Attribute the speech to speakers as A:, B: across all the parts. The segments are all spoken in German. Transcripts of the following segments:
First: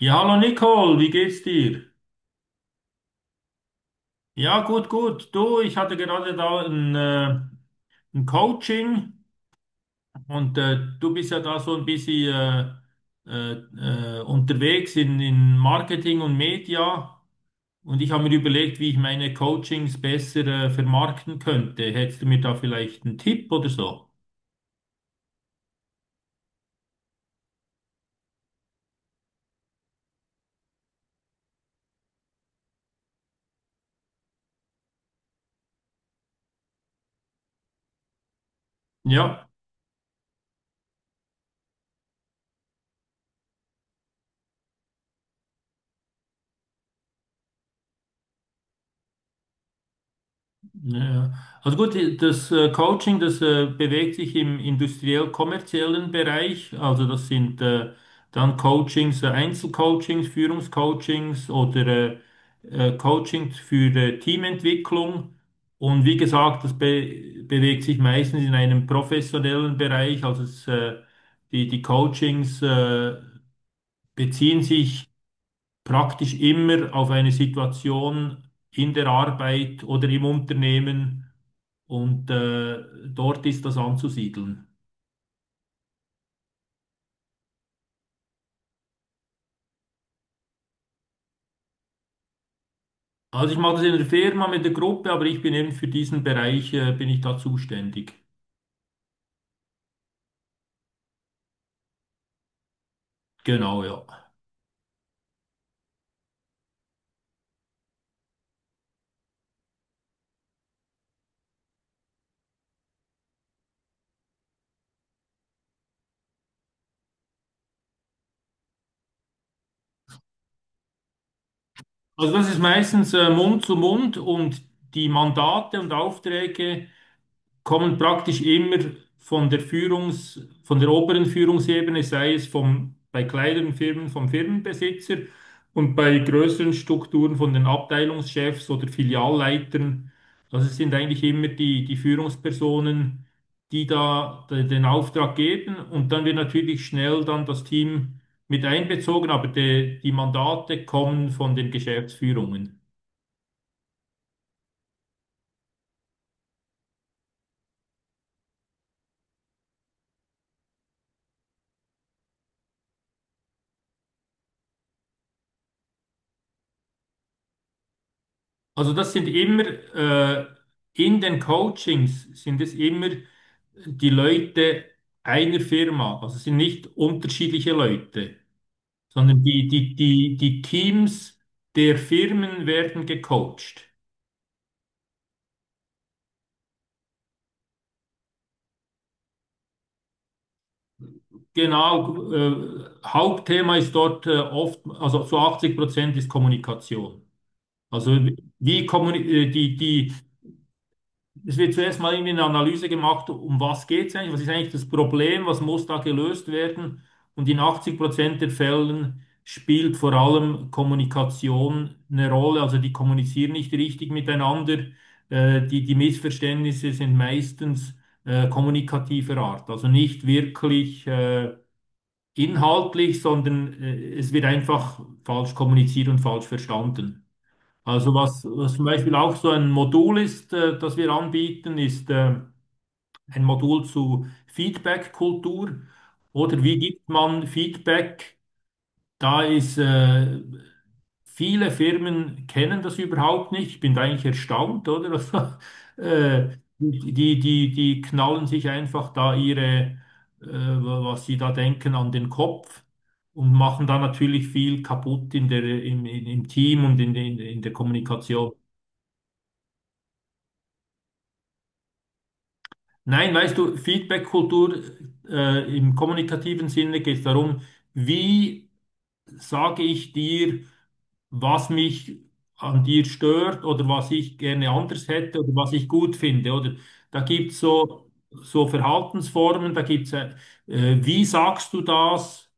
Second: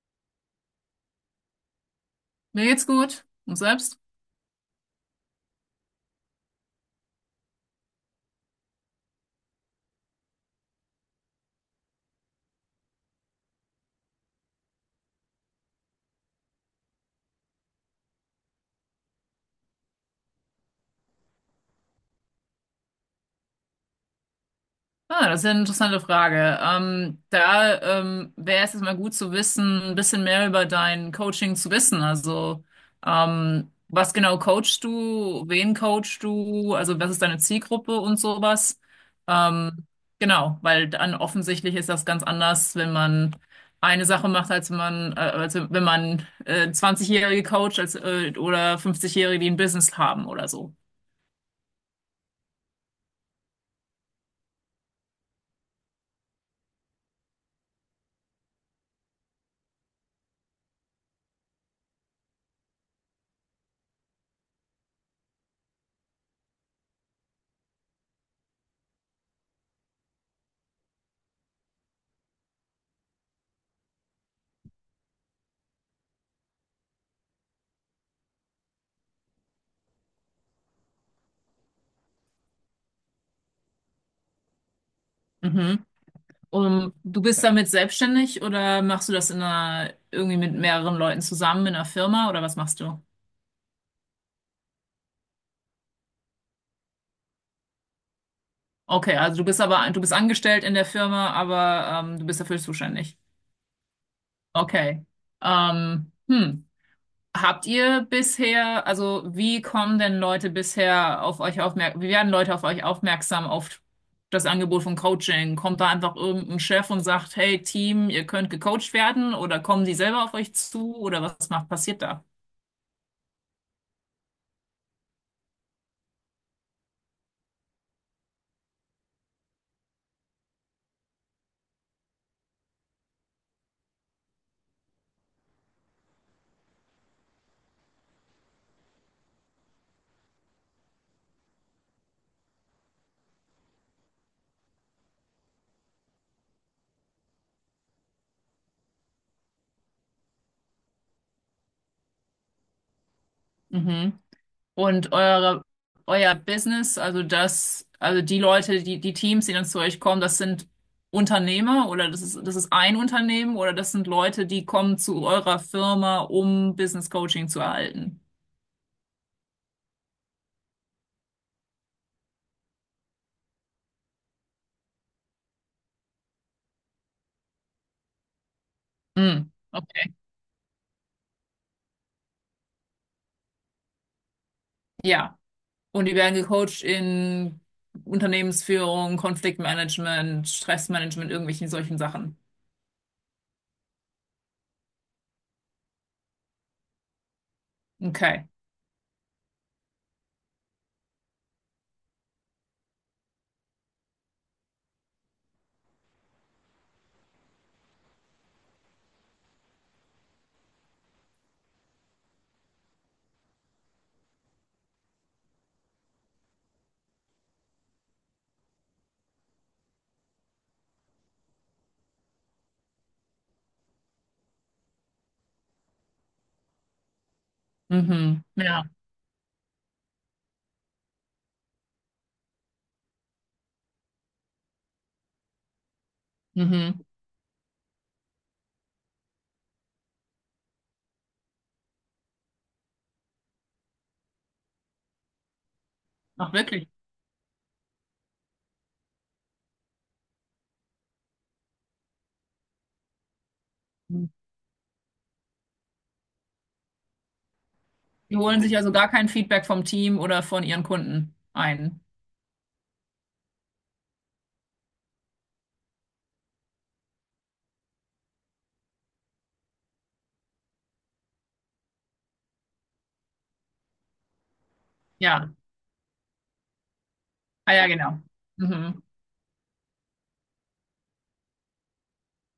A: Ja, hallo Nicole, wie geht's dir?
B: Mir geht's gut. Und selbst?
A: Ja, gut, gut. Du, ich hatte gerade da ein Coaching und du bist ja da so ein bisschen unterwegs in Marketing und Media und ich habe mir überlegt, wie ich meine Coachings besser vermarkten könnte. Hättest du mir da vielleicht einen Tipp oder so?
B: Ah, das ist ja eine interessante Frage. Da wäre es jetzt mal gut zu wissen, ein bisschen mehr über dein Coaching zu wissen. Also, was genau coachst du? Wen coachst du? Also, was ist deine Zielgruppe und sowas?
A: Ja.
B: Ähm, genau, weil dann offensichtlich ist das ganz anders, wenn man eine Sache macht, als wenn man 20-Jährige coacht als, oder 50-Jährige, die ein Business haben oder so.
A: Ja, ja. Also gut, das Coaching, das bewegt sich im industriell-kommerziellen Bereich. Also das sind dann Einzelcoachings, Führungscoachings oder Coachings für Teamentwicklung. Und wie gesagt, das be bewegt sich meistens in einem professionellen Bereich. Also die Coachings beziehen sich praktisch immer auf eine Situation in der Arbeit oder im Unternehmen und dort ist das anzusiedeln.
B: Mhm. Du bist damit selbstständig oder machst du das in einer, irgendwie mit mehreren Leuten zusammen in einer Firma oder was machst du?
A: Also ich mache das in der Firma mit der Gruppe, aber ich bin eben für diesen Bereich, bin ich da zuständig.
B: Okay, also du bist aber, du bist angestellt in der Firma, aber du bist dafür zuständig.
A: Genau, ja.
B: Okay. Hm. Habt ihr bisher, also wie kommen denn Leute bisher auf euch aufmerksam, wie werden Leute auf euch aufmerksam auf das Angebot von Coaching? Kommt da einfach irgendein Chef und sagt, hey Team, ihr könnt gecoacht werden oder kommen die selber auf euch zu oder was macht, passiert da?
A: Also das ist meistens Mund zu Mund und die Mandate und Aufträge kommen praktisch immer von der oberen Führungsebene, sei es bei kleineren Firmen vom Firmenbesitzer und bei größeren Strukturen von den Abteilungschefs oder Filialleitern. Also es sind eigentlich immer die Führungspersonen, die den Auftrag geben und dann wird natürlich schnell dann das Team mit einbezogen, aber die Mandate kommen von den Geschäftsführungen.
B: Mhm. Und eure, euer Business, also das, also die Leute, die, die Teams, die dann zu euch kommen, das sind Unternehmer oder das ist ein Unternehmen oder das sind Leute, die kommen zu eurer Firma, um Business Coaching zu erhalten.
A: Also das sind immer äh, in den Coachings sind es immer die Leute einer Firma, also es sind nicht unterschiedliche Leute, sondern
B: Hm, okay.
A: die Teams der Firmen werden gecoacht.
B: Ja. Und die werden gecoacht in Unternehmensführung, Konfliktmanagement, Stressmanagement, irgendwelchen solchen
A: Genau,
B: Sachen.
A: Hauptthema ist dort oft, also zu 80% ist Kommunikation. Also
B: Okay.
A: wie kommuni die, die, Es wird zuerst mal irgendwie eine Analyse gemacht, um was geht es eigentlich, was ist eigentlich das Problem, was muss da gelöst werden. Und in 80% der Fällen spielt vor allem Kommunikation eine Rolle. Also die kommunizieren nicht richtig miteinander. Die Missverständnisse sind meistens kommunikativer Art. Also nicht wirklich inhaltlich, sondern es wird einfach falsch kommuniziert und falsch verstanden. Also was,
B: Mhm.
A: was
B: Ja.
A: zum Beispiel auch so ein Modul ist, das wir anbieten, ist ein Modul zu Feedback-Kultur oder wie
B: Mhm.
A: gibt man Feedback? Da ist viele Firmen kennen das überhaupt nicht. Ich bin da eigentlich erstaunt, oder? Also,
B: Ach, wirklich.
A: die knallen sich einfach da was sie da denken, an den Kopf und machen da natürlich viel kaputt in der, im, im im Team und in der
B: Die
A: Kommunikation.
B: holen sich also gar kein Feedback vom Team oder von ihren Kunden ein.
A: Nein, weißt du, Feedback-Kultur im kommunikativen Sinne geht es darum, wie sage ich dir, was mich an dir stört oder was ich gerne anders hätte
B: Ja,
A: oder was ich gut finde. Oder da gibt es
B: ah ja,
A: so,
B: genau.
A: so
B: Mhm.
A: Verhaltensformen, da gibt es, wie sagst du das?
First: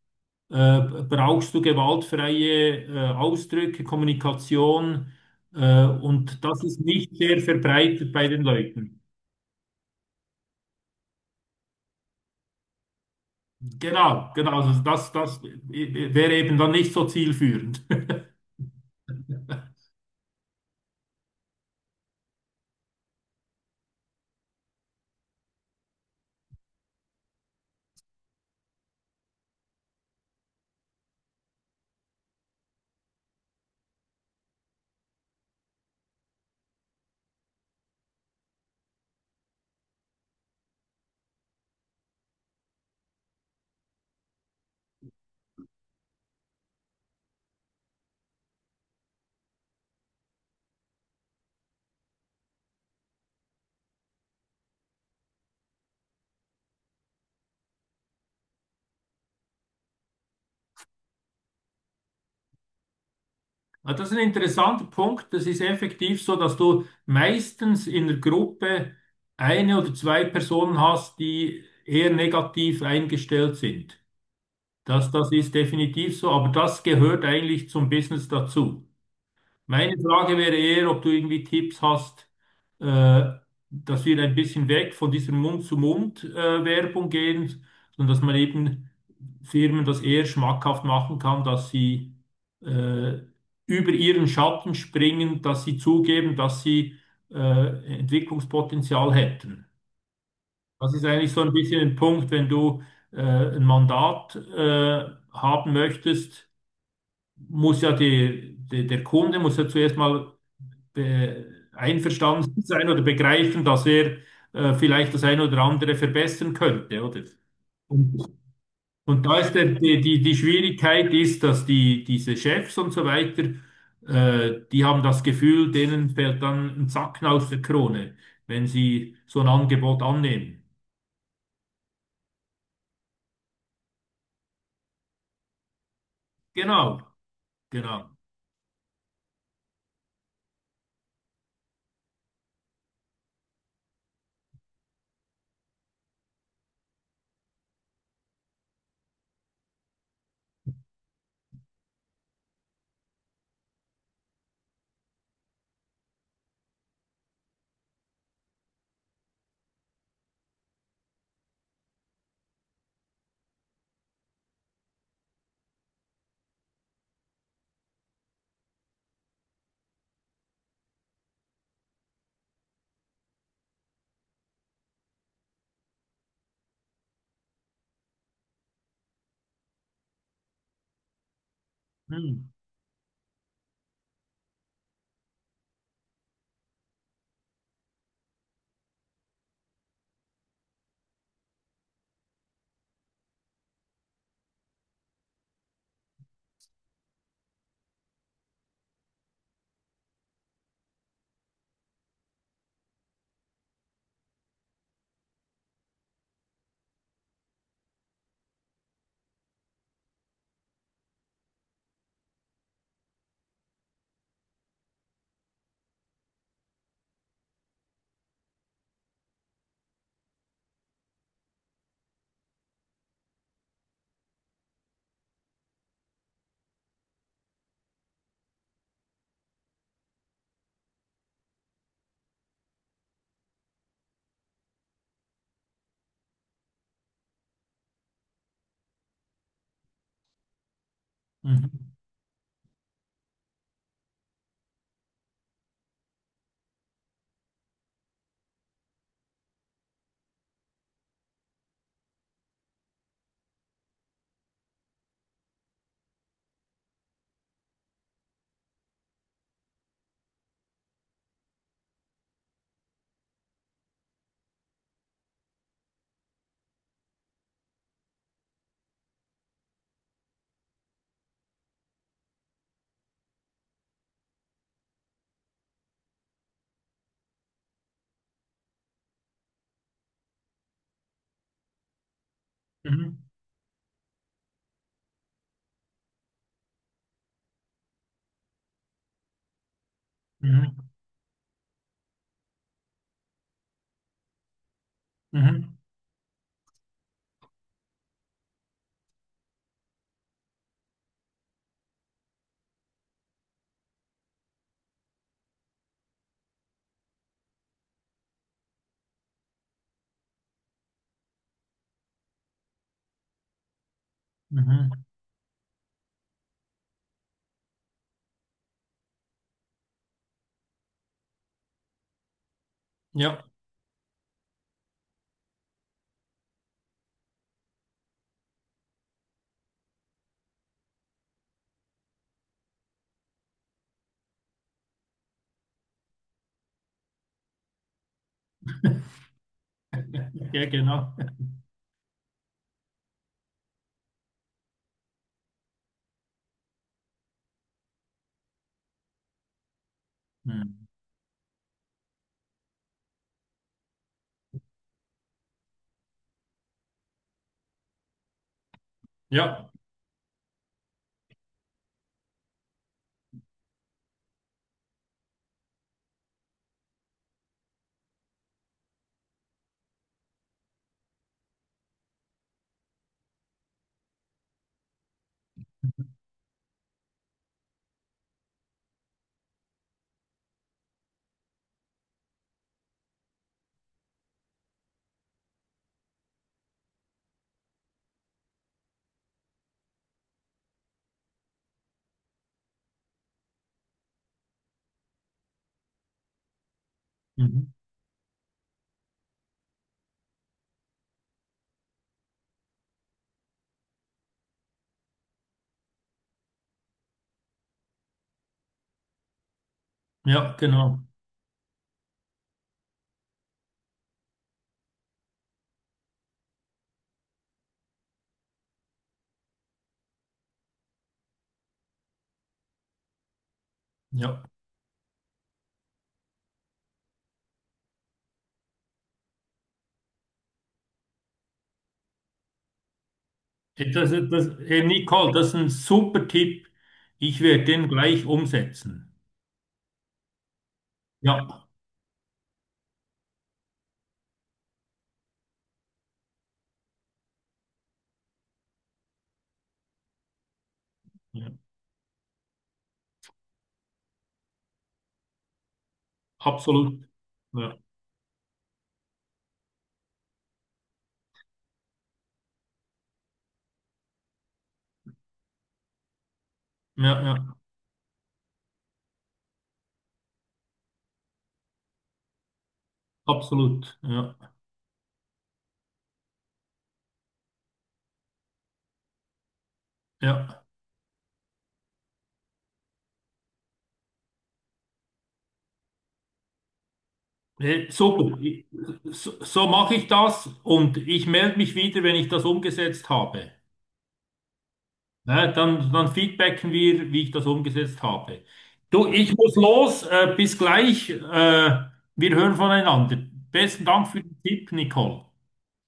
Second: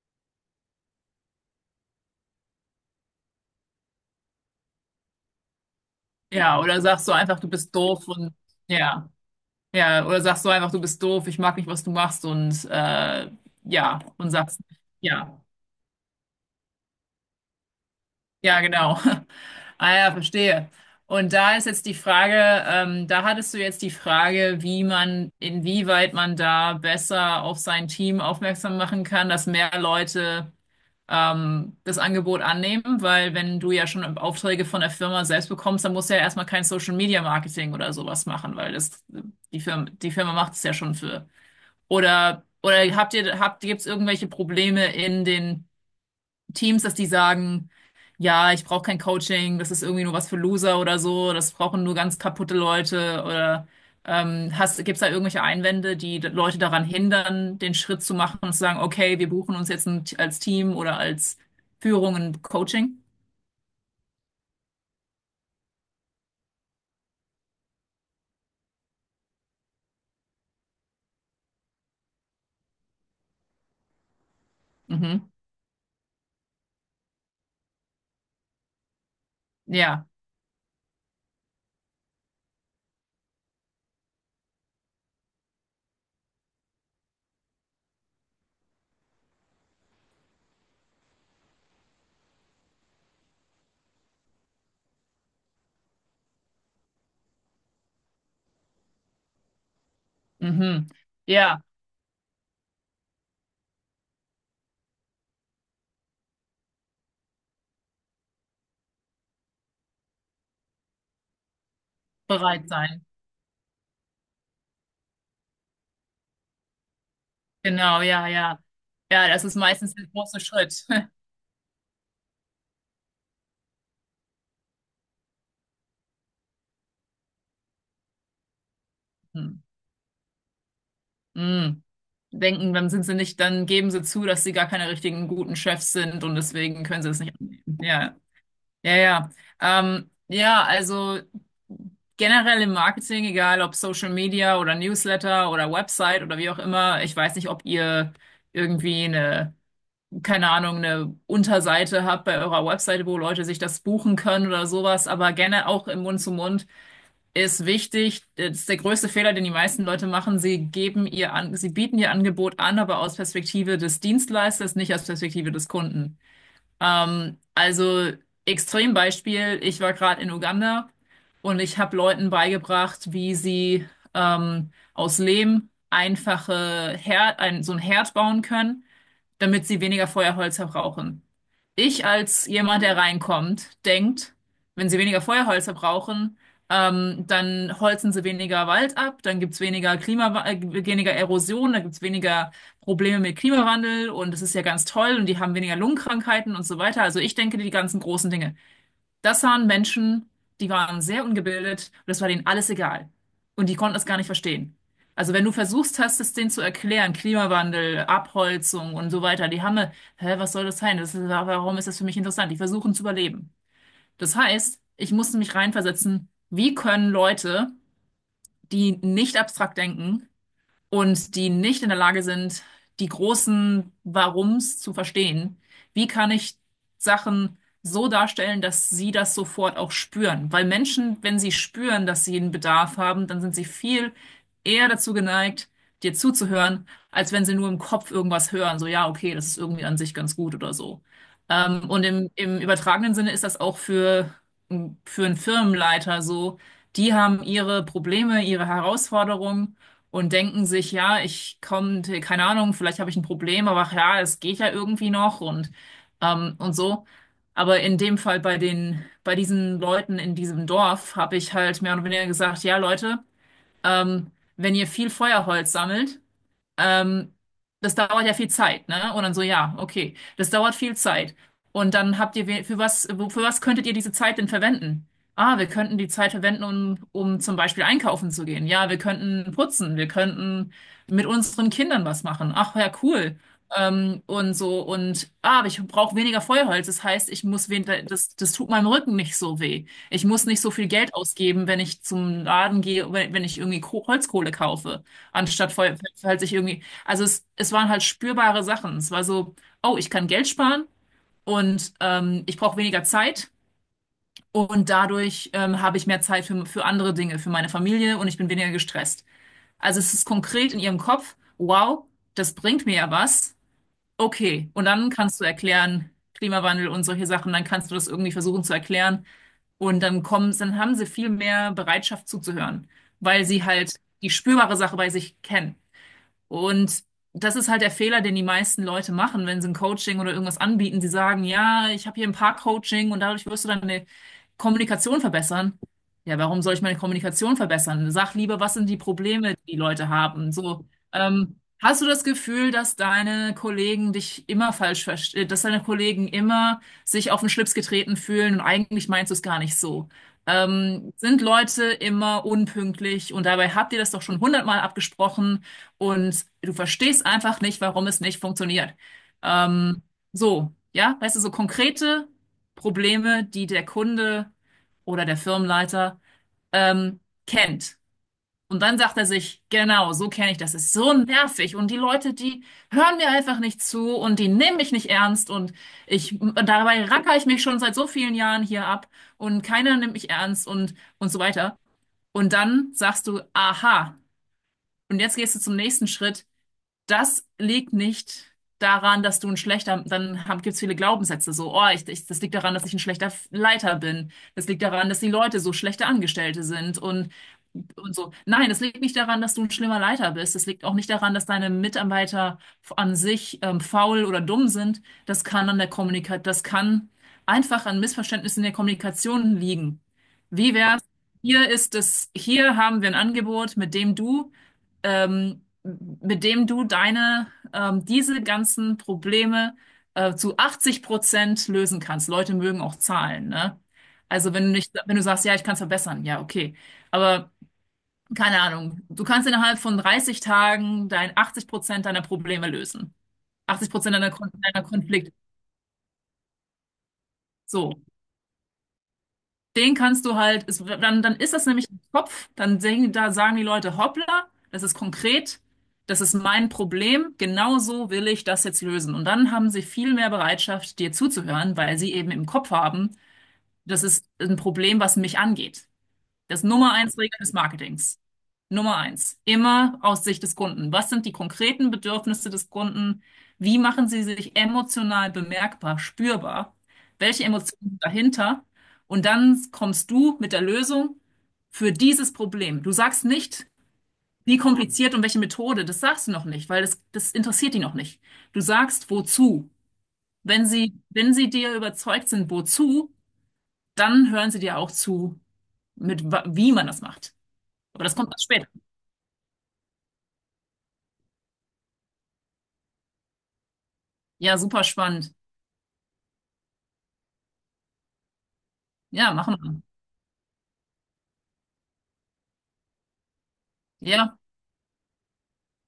A: Äh, Brauchst du gewaltfreie Ausdrücke, Kommunikation? Und
B: Ja,
A: das ist
B: oder sagst du
A: nicht sehr
B: einfach, du bist doof
A: verbreitet bei
B: und
A: den Leuten.
B: ja, ja, oder sagst du einfach, du bist doof, ich mag nicht, was du machst und ja, und
A: Genau,
B: sagst,
A: genau. Also das
B: ja,
A: wäre eben dann nicht so zielführend.
B: ja, genau. Ah ja, verstehe. Und da ist jetzt die Frage, da hattest du jetzt die Frage, wie man, inwieweit man da besser auf sein Team aufmerksam machen kann, dass mehr Leute das Angebot annehmen, weil wenn du ja schon Aufträge von der Firma selbst bekommst, dann musst du ja erstmal kein Social Media Marketing oder sowas machen, weil das die Firma macht es ja schon für. Oder habt ihr habt gibt's irgendwelche Probleme in den Teams, dass die sagen, ja, ich brauche kein Coaching, das ist irgendwie nur was für Loser oder so, das brauchen nur ganz kaputte Leute oder hast, gibt es da irgendwelche Einwände, die d- Leute daran hindern, den Schritt zu machen und zu sagen, okay, wir buchen uns jetzt ein, als Team oder als Führung ein Coaching?
A: Ja, das ist ein interessanter Punkt. Das ist effektiv so, dass du meistens in der Gruppe eine oder zwei Personen hast, die eher negativ eingestellt sind. Das
B: Mhm.
A: ist definitiv so, aber das gehört eigentlich zum Business dazu. Meine
B: Ja,
A: Frage wäre eher, ob du irgendwie Tipps hast, äh, dass wir ein bisschen weg von dieser Mund-zu-Mund-Werbung gehen, sondern dass man eben Firmen das eher schmackhaft machen kann, dass sie äh, über ihren Schatten springen, dass sie zugeben, dass sie Entwicklungspotenzial hätten.
B: mhm.
A: Das ist eigentlich so ein
B: Ja,
A: bisschen ein Punkt, wenn du äh, ein Mandat haben möchtest, muss ja der Kunde muss ja zuerst mal einverstanden
B: bereit
A: sein oder
B: sein.
A: begreifen, dass er vielleicht das eine oder andere verbessern könnte, oder?
B: Genau,
A: Und,
B: ja, ja.
A: und
B: Ja,
A: da
B: das
A: ist
B: ist meistens der
A: die
B: große Schritt.
A: Schwierigkeit ist, dass diese Chefs und so weiter, die haben das Gefühl, denen fällt dann ein Zacken aus der Krone, wenn sie so ein Angebot annehmen.
B: Mm. Denken, dann sind sie nicht, dann geben sie zu, dass sie gar keine richtigen guten Chefs sind und deswegen
A: Genau,
B: können sie es nicht annehmen.
A: genau.
B: Ja, ja, ja. Ja, also generell im Marketing, egal ob Social Media oder Newsletter oder Website oder wie auch immer, ich weiß nicht, ob ihr irgendwie eine, keine Ahnung, eine Unterseite habt bei eurer Website, wo Leute sich das buchen können oder sowas, aber gerne auch im Mund-zu-Mund ist wichtig. Das ist der größte Fehler, den die meisten Leute machen. Sie geben ihr an, sie bieten ihr Angebot an, aber aus Perspektive des Dienstleisters, nicht aus Perspektive des Kunden. Also Extrembeispiel, ich war gerade in Uganda und ich habe Leuten beigebracht, wie sie aus Lehm einfache Herd, ein, so ein Herd bauen können damit sie weniger Feuerholz verbrauchen. Ich als
A: Hm.
B: jemand, der reinkommt, denkt, wenn sie weniger Feuerholz verbrauchen, dann holzen sie weniger Wald ab, dann gibt's weniger Klima, weniger Erosion, dann gibt's weniger Probleme mit Klimawandel und es ist ja ganz toll und die haben weniger Lungenkrankheiten und so weiter. Also ich denke die ganzen großen Dinge. Das waren Menschen, die waren sehr ungebildet und das war denen alles egal. Und die konnten es gar nicht verstehen. Also wenn du versuchst hast, es denen zu erklären, Klimawandel, Abholzung und so weiter, die haben, eine, hä, was soll das sein? Das ist, warum ist das für mich interessant? Die versuchen zu überleben. Das heißt, ich musste mich reinversetzen, wie können Leute, die nicht abstrakt denken, und die nicht in der Lage sind, die großen Warums zu verstehen. Wie kann ich Sachen so darstellen, dass sie das sofort auch spüren? Weil Menschen, wenn sie spüren, dass sie einen Bedarf haben, dann sind sie viel eher dazu geneigt, dir zuzuhören, als wenn sie nur im Kopf irgendwas hören. So, ja, okay, das ist irgendwie an sich ganz gut oder so.
A: Mhm.
B: Und im, im übertragenen Sinne ist das auch für einen Firmenleiter so. Die haben ihre Probleme, ihre Herausforderungen und denken sich, ja, ich komme, keine Ahnung, vielleicht habe ich ein Problem, aber ach ja, es geht ja irgendwie noch und so. Aber in dem Fall bei den, bei diesen Leuten in diesem Dorf habe ich halt mehr oder weniger gesagt, ja, Leute, ähm, wenn ihr viel Feuerholz sammelt, ähm, das dauert ja viel Zeit, ne? Und dann so, ja, okay, das dauert viel Zeit. Und dann habt ihr, we- für was, wo- für was könntet ihr diese Zeit denn verwenden? Ah, wir könnten die Zeit verwenden, um, um zum Beispiel einkaufen zu gehen. Ja, wir könnten putzen, wir könnten mit unseren Kindern was machen. Ach ja,
A: Mhm.
B: cool. Und so, und ah, aber ich brauche weniger Feuerholz. Das heißt, ich muss wen das, das tut meinem Rücken nicht so weh. Ich muss nicht so viel
A: Mhm.
B: Geld ausgeben, wenn ich zum Laden gehe, wenn, wenn ich irgendwie Ko Holzkohle kaufe. Anstatt
A: Mhm.
B: voll, halt sich irgendwie, also es waren halt spürbare Sachen. Es war so, oh, ich kann Geld sparen und ich brauche weniger Zeit und dadurch habe ich mehr Zeit für andere Dinge, für meine Familie und ich bin weniger gestresst. Also es ist konkret in ihrem Kopf, wow, das bringt mir ja was. Okay, und
A: Mhm.
B: dann kannst du erklären, Klimawandel und solche Sachen, dann kannst du das irgendwie versuchen zu erklären und dann kommen, dann haben sie viel mehr Bereitschaft zuzuhören, weil
A: Ja,
B: sie halt die spürbare Sache bei sich kennen. Und das ist halt der Fehler, den die meisten Leute machen, wenn sie ein Coaching oder irgendwas anbieten. Sie sagen, ja, ich habe hier ein Paar-Coaching und dadurch wirst du deine Kommunikation verbessern. Ja, warum soll ich meine Kommunikation verbessern? Sag lieber, was sind die Probleme, die die Leute haben?
A: ja,
B: So,
A: genau.
B: hast du das Gefühl, dass deine Kollegen dich immer falsch verstehen, dass deine Kollegen immer sich auf den Schlips getreten fühlen und eigentlich meinst du es gar nicht so?
A: Hm.
B: Sind Leute immer unpünktlich und dabei habt ihr das doch schon hundertmal abgesprochen? Und du verstehst einfach nicht, warum es nicht funktioniert.
A: Ja.
B: Ähm, so, ja, weißt du, so konkrete Probleme, die der Kunde oder der Firmenleiter ähm, kennt. Und dann sagt er sich, genau, so kenne ich das. Es ist so nervig. Und die Leute, die hören mir einfach nicht zu und die nehmen mich nicht ernst. Und
A: Mhm.
B: ich, und dabei racker ich mich schon seit so vielen Jahren hier ab und keiner nimmt mich ernst und so weiter. Und dann sagst du, aha. Und jetzt gehst du zum nächsten Schritt. Das liegt nicht daran, dass du ein schlechter, dann haben, gibt's viele Glaubenssätze so, oh, ich, das liegt daran, dass ich ein schlechter Leiter bin. Das liegt daran, dass die Leute so schlechte Angestellte sind
A: Mhm.
B: und so. Nein, das liegt nicht daran, dass du ein schlimmer Leiter bist. Das liegt auch nicht daran, dass deine Mitarbeiter an sich faul oder dumm sind. Das kann an der Kommunikation, das kann einfach an Missverständnissen in der Kommunikation liegen.
A: Ja,
B: Wie wär's?
A: genau.
B: Hier ist es, hier haben wir ein Angebot, mit dem du deine, diese ganzen Probleme zu 80% lösen kannst. Leute mögen auch Zahlen, ne?
A: Ja.
B: Also wenn du nicht, wenn du sagst, ja, ich kann es verbessern, ja, okay. Aber keine Ahnung, du kannst innerhalb von 30 Tagen dein 80% deiner Probleme lösen. 80 Prozent deiner, Kon deiner
A: Hey Nicole,
B: Konflikte.
A: das ist ein super Tipp. Ich werde den
B: So.
A: gleich umsetzen.
B: Den kannst du halt, es, dann, dann
A: Ja,
B: ist das nämlich im Kopf, dann sehen, da sagen die Leute, hoppla, das ist konkret, das ist mein Problem, genau so will ich das jetzt lösen. Und dann haben sie viel mehr Bereitschaft, dir
A: ja,
B: zuzuhören, weil sie eben im Kopf haben, das ist ein Problem, was mich angeht. Das Nummer
A: absolut.
B: eins Regel des
A: Ja,
B: Marketings. Nummer eins, immer aus Sicht des Kunden. Was sind die konkreten Bedürfnisse des Kunden? Wie machen sie sich emotional bemerkbar, spürbar?
A: ja,
B: Welche
A: ja,
B: Emotionen sind dahinter? Und dann kommst du mit der Lösung für dieses Problem. Du sagst nicht,
A: absolut. Ja,
B: wie kompliziert und welche Methode, das sagst du noch nicht, weil das, das interessiert die noch nicht. Du sagst, wozu.
A: ja.
B: Wenn sie, wenn sie dir überzeugt sind, wozu, dann hören sie dir auch zu, mit wa- wie man das macht.
A: Hey,
B: Aber das kommt
A: super.
B: erst
A: Ich-
B: später.
A: So, so mache ich das und ich melde mich wieder, wenn ich das umgesetzt habe.
B: Ja, super spannend.
A: Ne, dann, dann feedbacken wir, wie ich das umgesetzt habe. Du,
B: Ja,
A: ich muss
B: machen wir.
A: los. Bis gleich. Wir hören voneinander. Besten Dank für
B: Ja,
A: den Tipp, Nicole.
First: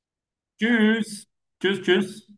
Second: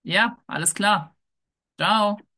B: ja, alles
A: Tschüss.
B: klar.
A: Tschüss, tschüss.
B: Ciao.